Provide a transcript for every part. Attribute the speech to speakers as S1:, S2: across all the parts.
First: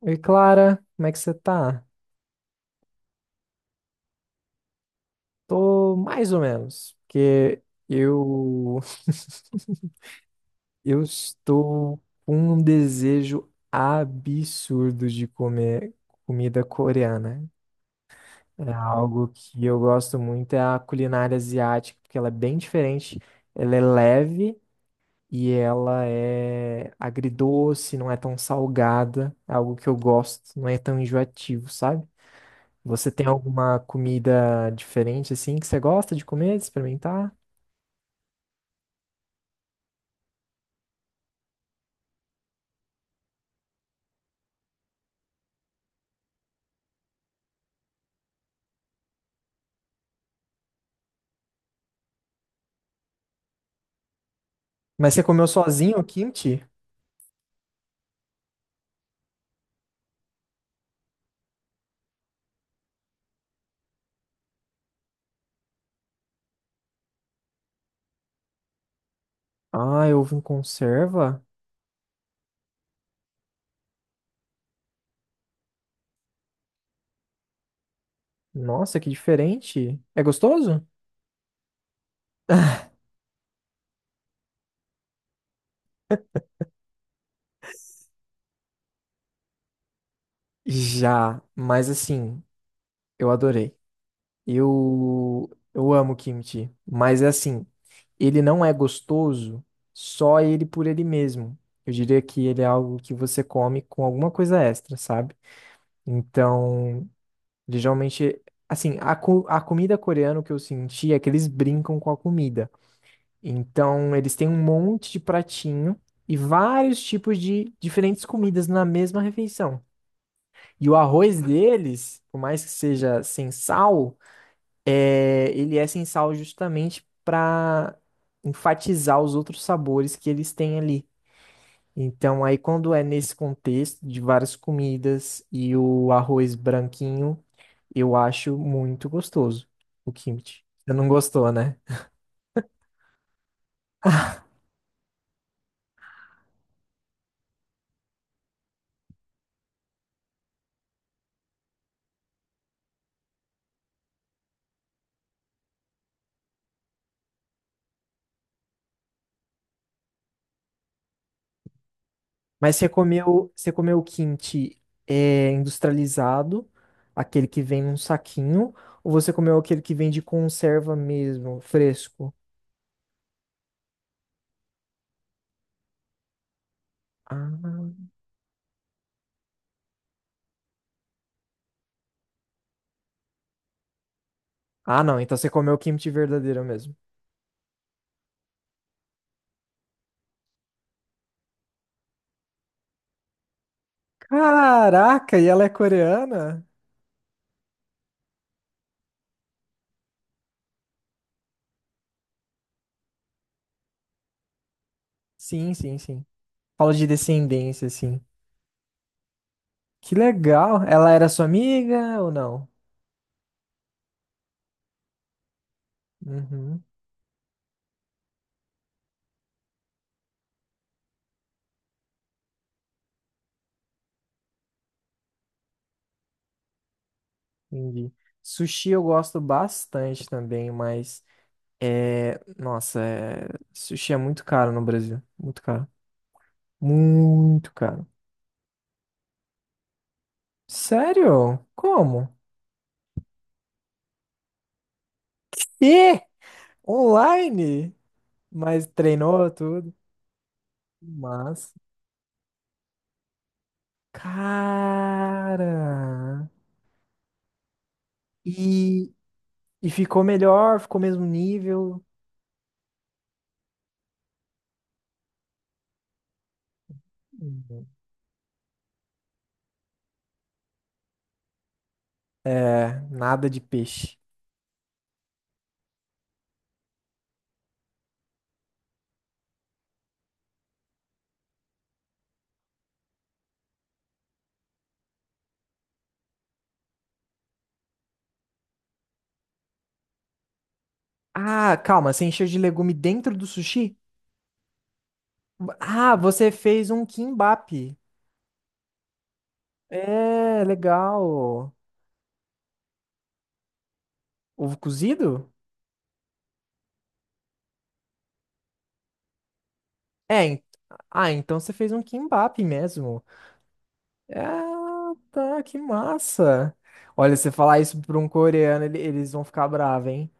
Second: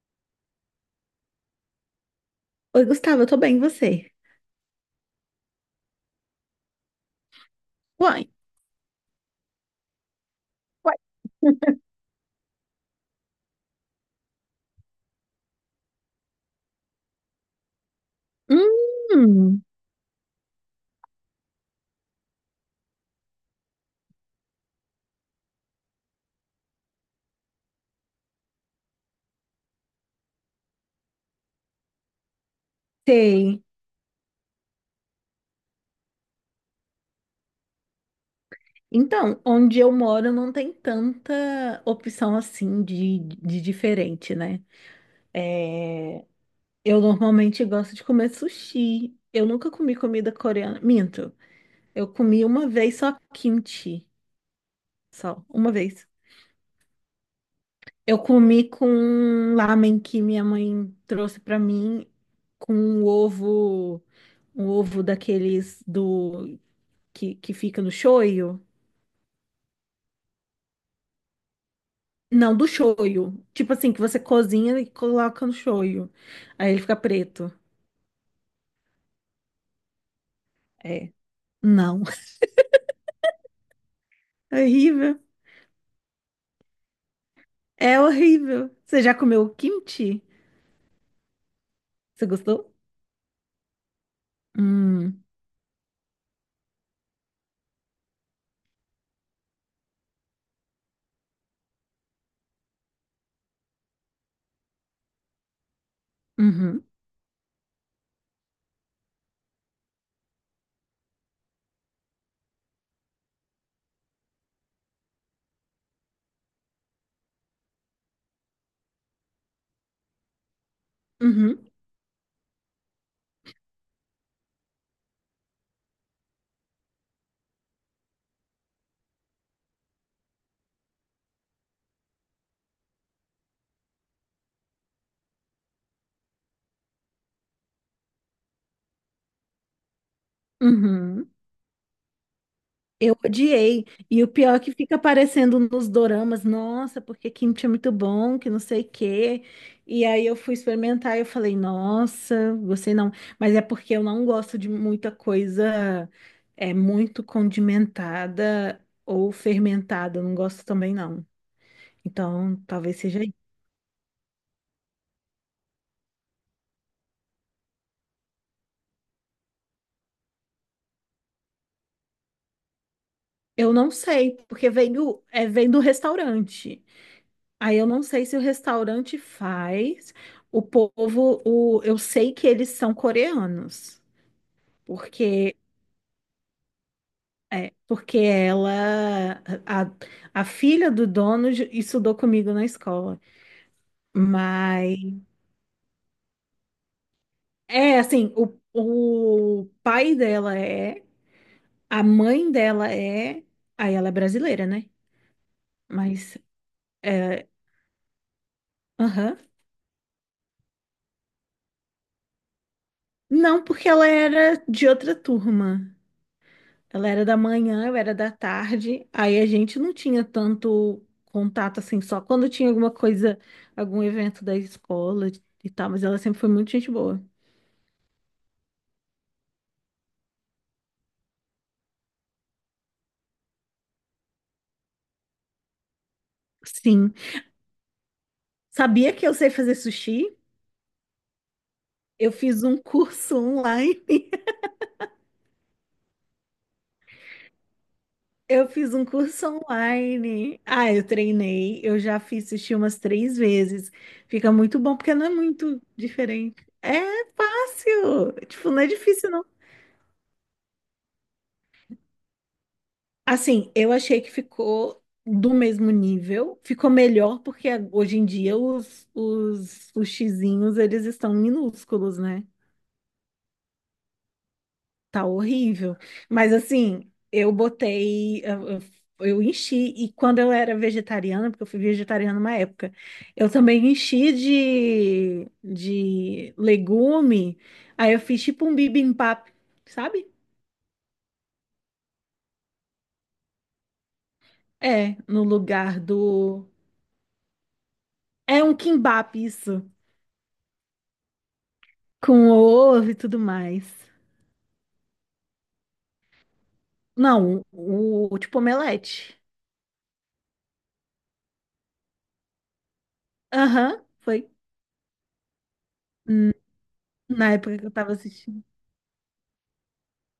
S1: Oi, Clara, como é que você tá?
S2: Oi, Gustavo, eu tô bem, e você?
S1: Tô mais ou menos, porque
S2: Uai.
S1: eu eu estou com um desejo absurdo de comer comida coreana. É algo
S2: Hum,
S1: que eu gosto muito, é a culinária asiática, porque ela é bem diferente, ela é leve e ela é agridoce, não é tão salgada, é algo que eu gosto, não é tão enjoativo, sabe? Você tem
S2: sei.
S1: alguma comida diferente assim que você gosta de comer, de experimentar?
S2: Então, onde eu moro não tem tanta opção assim de diferente, né? É, eu normalmente gosto de comer sushi. Eu nunca comi comida coreana. Minto, eu comi uma vez só kimchi.
S1: Mas você
S2: Só,
S1: comeu
S2: uma
S1: sozinho o
S2: vez.
S1: kimchi?
S2: Eu comi com ramen que minha mãe trouxe pra mim com um ovo daqueles do que fica no shoyu.
S1: Ah, eu ovo em conserva?
S2: Não, do shoyu. Tipo assim, que você cozinha e coloca no shoyu. Aí ele fica preto.
S1: Nossa, que diferente. É gostoso?
S2: É. Não. É horrível. É horrível. Você já comeu kimchi?
S1: Já, mas
S2: Você
S1: assim,
S2: gostou?
S1: eu adorei.
S2: Hum.
S1: Eu amo kimchi, mas é assim, ele não é gostoso só ele por ele mesmo. Eu diria que ele é algo que você come com alguma coisa extra, sabe?
S2: Uhum.
S1: Então, ele geralmente, assim, a comida coreana, o que eu senti é que eles brincam com a comida. Então, eles têm um monte de pratinho e vários tipos de diferentes comidas na mesma refeição. E o arroz
S2: Uhum.
S1: deles, por mais que seja sem sal, ele é sem sal justamente para enfatizar os outros sabores que eles têm ali. Então, aí quando é nesse contexto de várias comidas e o arroz branquinho, eu acho muito gostoso o kimchi. Você não
S2: Uhum.
S1: gostou, né?
S2: Eu odiei. E o pior é que fica aparecendo nos doramas, nossa, porque kimchi é muito bom, que não sei o quê. E aí eu fui experimentar e eu falei, nossa, gostei não. Mas é porque eu não gosto de muita coisa é muito condimentada ou fermentada, eu não gosto também não. Então,
S1: Mas
S2: talvez seja isso.
S1: você comeu o kimchi industrializado, aquele que vem num saquinho, ou você comeu aquele que vem de conserva mesmo, fresco?
S2: Eu não sei, porque vem do, vem do restaurante. Aí eu não
S1: Ah,
S2: sei se o restaurante faz. O povo, o, eu sei que eles são coreanos,
S1: ah, não, então você
S2: porque
S1: comeu o kimchi verdadeiro mesmo.
S2: porque ela, a, a filha do dono estudou comigo na escola. Mas
S1: Caraca, e ela é coreana?
S2: é assim, o pai dela é, a mãe dela é, aí ela é brasileira, né?
S1: Sim, sim, sim.
S2: Mas
S1: Fala de
S2: é,
S1: descendência, assim.
S2: aham.
S1: Que legal. Ela era sua amiga ou não?
S2: Não, porque ela era de outra turma.
S1: Uhum,
S2: Ela era da manhã, eu era da tarde. Aí a gente não tinha tanto contato assim, só quando tinha alguma coisa, algum evento da escola e tal, mas ela sempre foi muito gente boa.
S1: entendi. Sushi eu gosto bastante também, mas nossa, sushi é muito caro no Brasil, muito caro.
S2: Sim.
S1: Muito caro.
S2: Sabia que eu sei fazer sushi?
S1: Sério?
S2: Eu
S1: Como?
S2: fiz um curso online.
S1: E online?
S2: Eu
S1: Mas
S2: fiz um curso
S1: treinou tudo.
S2: online. Ah, eu
S1: Mas,
S2: treinei. Eu já fiz sushi umas três vezes. Fica muito bom, porque não é
S1: cara.
S2: muito diferente. É fácil. Tipo, não é
S1: E
S2: difícil.
S1: E ficou melhor, ficou mesmo nível.
S2: Assim, eu achei que ficou do mesmo nível, ficou melhor porque hoje em dia os sushizinhos, eles estão minúsculos, né?
S1: É nada de peixe.
S2: Tá horrível. Mas assim, eu botei, eu enchi, e quando eu era vegetariana, porque eu fui vegetariana uma época, eu também enchi de legume, aí eu fiz tipo um bibimbap, sabe?
S1: Ah, calma, você encheu de legume dentro do sushi?
S2: É, no lugar
S1: Ah, você
S2: do...
S1: fez um kimbap.
S2: É um kimbap isso.
S1: É, legal.
S2: Com ovo e tudo mais.
S1: Ovo cozido?
S2: Não, o tipo omelete.
S1: É, en- ah, então você fez um kimbap mesmo.
S2: Aham, foi.
S1: Ah, tá, que
S2: Hum.
S1: massa. Olha, você
S2: Na época
S1: falar
S2: que eu
S1: isso
S2: tava
S1: pra um
S2: assistindo.
S1: coreano, ele- eles vão ficar bravos, hein?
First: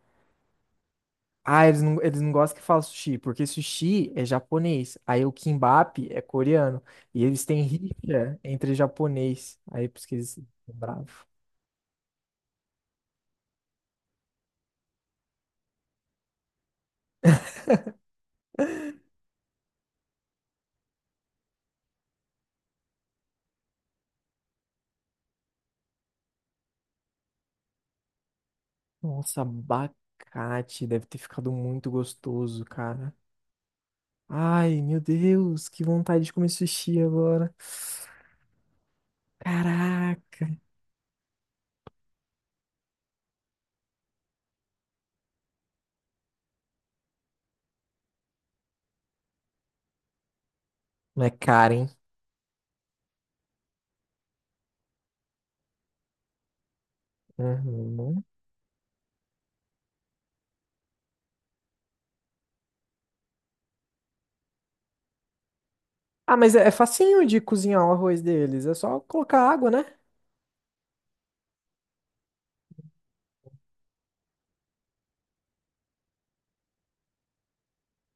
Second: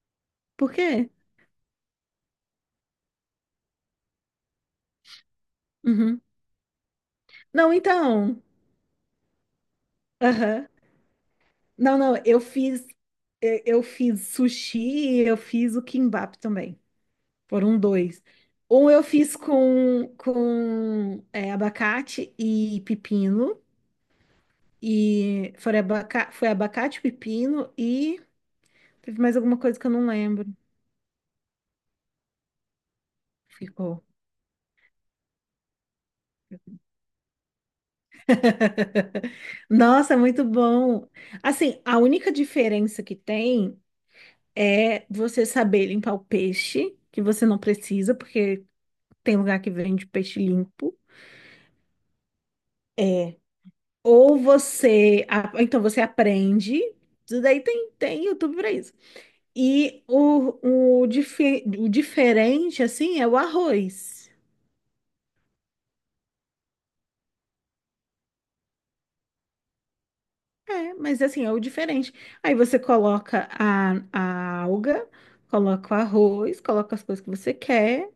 S2: Por quê?
S1: Ah, eles não gostam que fala sushi, porque sushi é japonês. Aí o kimbap é
S2: Uhum.
S1: coreano. E eles têm
S2: Não,
S1: rixa
S2: então.
S1: entre japonês. Aí por isso que eles
S2: Aham.
S1: ficam bravos.
S2: Não, não, eu fiz. Eu fiz sushi, eu fiz o kimbap também. Foram dois. Um eu fiz com, com abacate e pepino. E foi, abaca, foi abacate, pepino e teve mais
S1: Nossa,
S2: alguma coisa que eu não lembro.
S1: abacate. Deve ter ficado muito gostoso, cara.
S2: Ficou.
S1: Ai, meu Deus, que vontade de comer sushi agora.
S2: Nossa,
S1: Caraca.
S2: muito bom. Assim, a única diferença que tem é você saber limpar o peixe, que você não precisa, porque tem lugar que vende peixe limpo.
S1: Não é caro, hein?
S2: É. Ou você, então você aprende, isso daí tem,
S1: Uhum.
S2: tem YouTube para isso. E o, o diferente, assim, é o arroz.
S1: Ah, mas é facinho de cozinhar o arroz deles. É só colocar água, né?
S2: É, mas assim, é o diferente. Aí você coloca a alga, coloca o arroz, coloca as coisas que você quer,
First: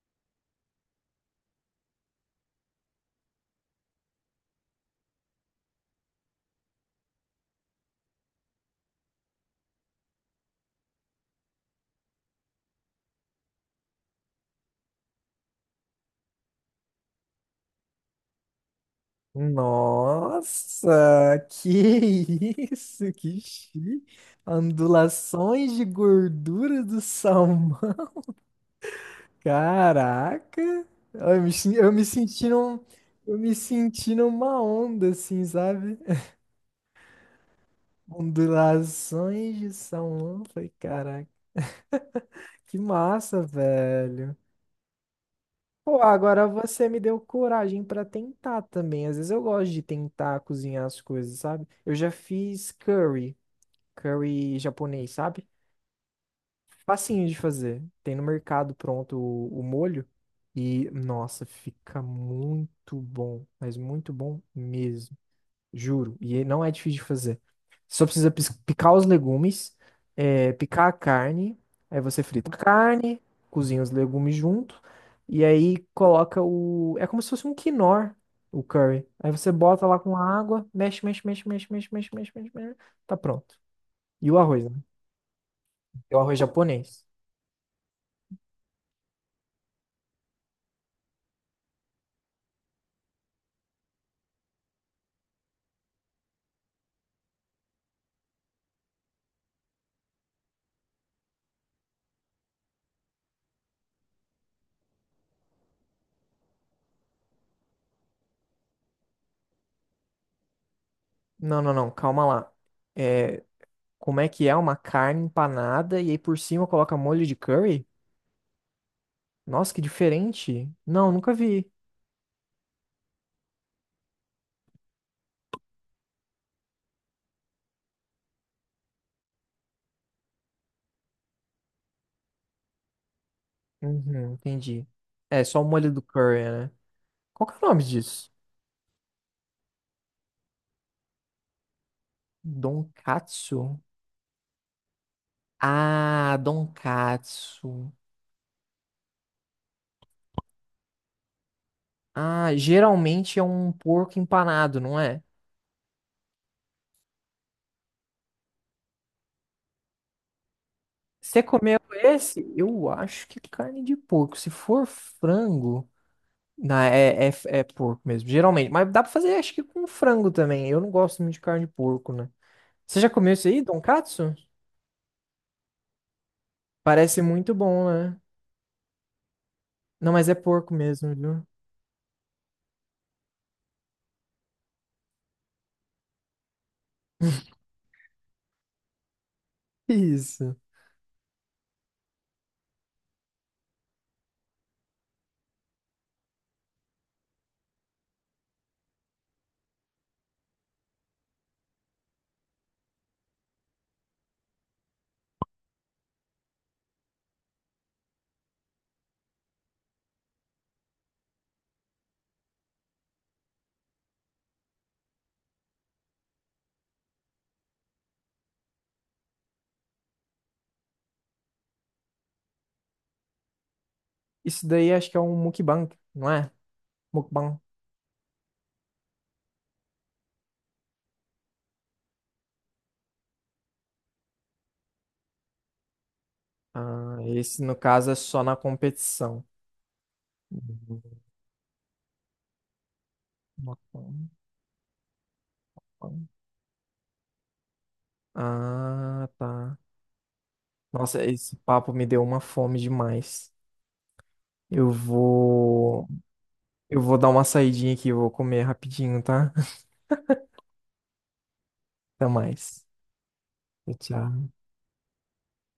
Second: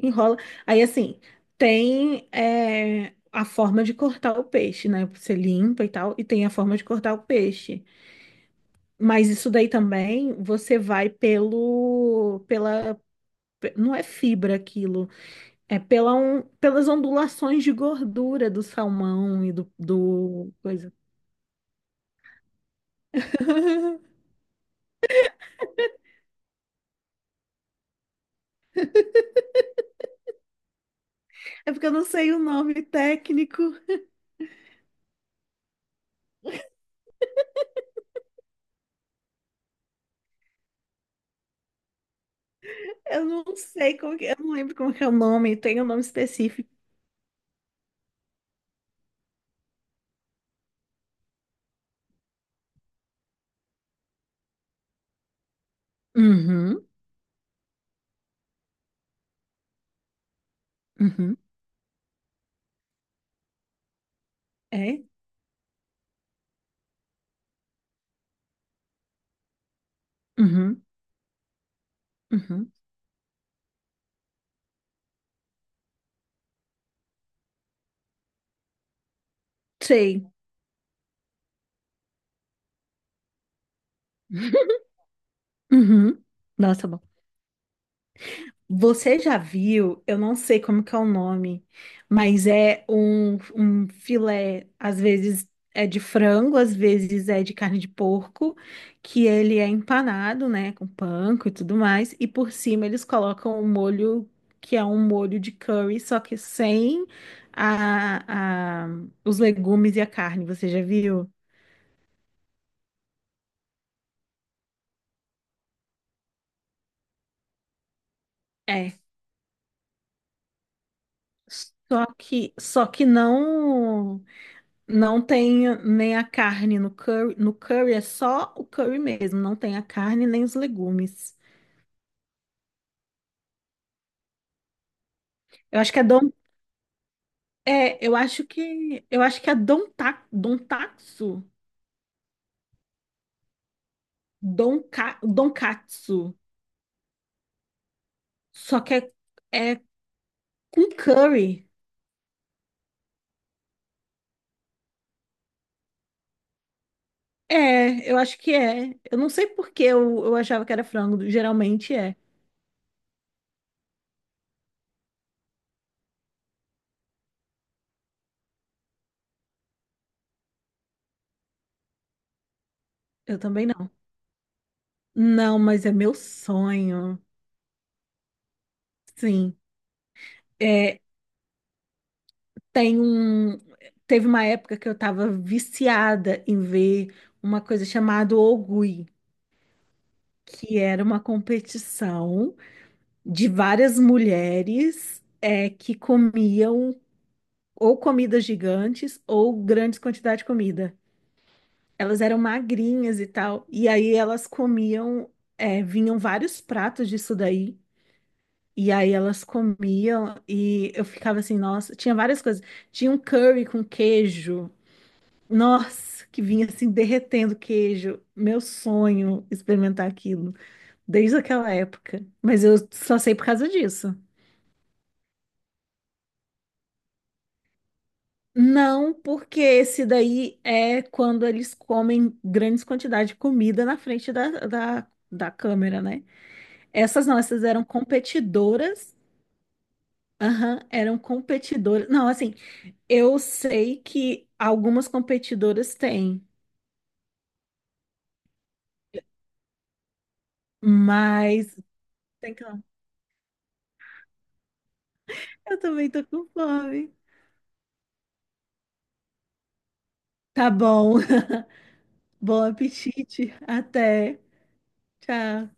S2: enrola. Aí assim, tem a forma de cortar o peixe, né? Você limpa e tal, e tem a forma de cortar o peixe. Mas isso daí também você vai pelo, pela, não é fibra aquilo, é pelas ondulações de gordura do salmão e do, do coisa.
S1: Nossa, que isso, que chique. Ondulações de gordura do salmão. Caraca.
S2: É porque
S1: Eu
S2: eu
S1: me
S2: não sei o
S1: senti num,
S2: nome
S1: eu me
S2: técnico.
S1: senti numa onda, assim, sabe? Ondulações de salmão. Falei, caraca, que
S2: Eu
S1: massa,
S2: não sei como que,
S1: velho.
S2: eu não lembro como que é o nome, tem um nome
S1: Pô, agora
S2: específico.
S1: você me deu coragem pra tentar também. Às vezes eu gosto de tentar cozinhar as coisas, sabe? Eu já fiz curry. Curry japonês, sabe?
S2: Uhum,
S1: Facinho de fazer. Tem no mercado pronto o molho. E,
S2: uhum,
S1: nossa, fica muito bom. Mas muito bom
S2: é,
S1: mesmo. Juro. E ele não é difícil de fazer. Picar os legumes,
S2: uhum,
S1: picar a carne. Aí você frita a
S2: uhum,
S1: carne, cozinha os legumes junto. E aí coloca o. É como se fosse um quinor, o curry. Aí você bota lá com
S2: sei.
S1: água, mexe, mexe, mexe, mexe, mexe, mexe, mexe, mexe, mexe. Tá pronto. E o arroz, né? É o
S2: Uhum.
S1: arroz
S2: Nossa, bom.
S1: japonês.
S2: Você já viu, eu não sei como que é o nome, mas é um, um filé, às vezes é de frango, às vezes é de carne de porco, que ele é empanado, né, com panko e tudo mais, e por cima eles colocam um molho que é um molho de curry, só que sem a, os legumes e a carne, você já viu?
S1: Não, não, não, calma lá. É, como é que é uma carne empanada e aí por cima coloca molho de curry?
S2: É.
S1: Nossa, que diferente. Não, nunca vi.
S2: Só que não. Não tem nem a carne no curry. No curry é só o curry mesmo, não tem a carne nem os legumes.
S1: Uhum, entendi. É, só o
S2: Eu
S1: molho
S2: acho que
S1: do
S2: é don,
S1: curry, né? Qual que é o nome
S2: é,
S1: disso?
S2: eu acho que é donta, dontatsu,
S1: Donkatsu?
S2: donka, donkatsu.
S1: Ah, donkatsu.
S2: Só que é, é com curry.
S1: Ah, geralmente é um porco empanado, não é?
S2: É, eu acho que é. Eu não sei por que eu achava que era frango,
S1: Você comeu
S2: geralmente é.
S1: esse? Eu acho que é carne de porco. Se for frango. Não, é, é, é porco mesmo, geralmente. Mas dá pra fazer, acho que com frango também. Eu não gosto muito de carne de porco, né? Você já comeu
S2: Eu
S1: isso aí,
S2: também não.
S1: Donkatsu?
S2: Não, mas é meu
S1: Parece
S2: sonho.
S1: muito bom, né?
S2: Sim.
S1: Não, mas é porco
S2: É.
S1: mesmo, viu?
S2: Tem um. Teve uma época que eu estava viciada em ver uma coisa chamada Ogui,
S1: Isso.
S2: que era uma competição de várias mulheres que comiam ou comidas gigantes ou grandes quantidades de comida. Elas eram magrinhas e tal, e aí elas comiam, vinham vários pratos disso daí. E aí elas comiam e eu ficava assim, nossa, tinha várias coisas. Tinha um curry com queijo. Nossa, que vinha assim derretendo queijo. Meu sonho experimentar aquilo desde aquela época. Mas eu só sei por causa disso.
S1: Isso daí acho que é um mukbang, não é? Mukbang.
S2: Não, porque esse daí é quando eles comem grandes quantidades de comida na frente da câmera, né?
S1: Ah,
S2: Essas não,
S1: esse
S2: essas
S1: no
S2: eram
S1: caso é só na
S2: competidoras.
S1: competição.
S2: Aham, eram competidoras. Não, assim, eu sei
S1: Mukbang.
S2: que algumas competidoras têm,
S1: Ah, tá. Nossa, esse
S2: mas
S1: papo me deu uma
S2: tem que...
S1: fome demais. Eu
S2: Eu
S1: vou,
S2: também tô com
S1: eu
S2: fome.
S1: vou dar uma saidinha aqui, eu vou comer rapidinho, tá?
S2: Tá bom.
S1: Até
S2: Bom
S1: mais.
S2: apetite.
S1: Tchau,
S2: Até.
S1: tchau.
S2: Tchau.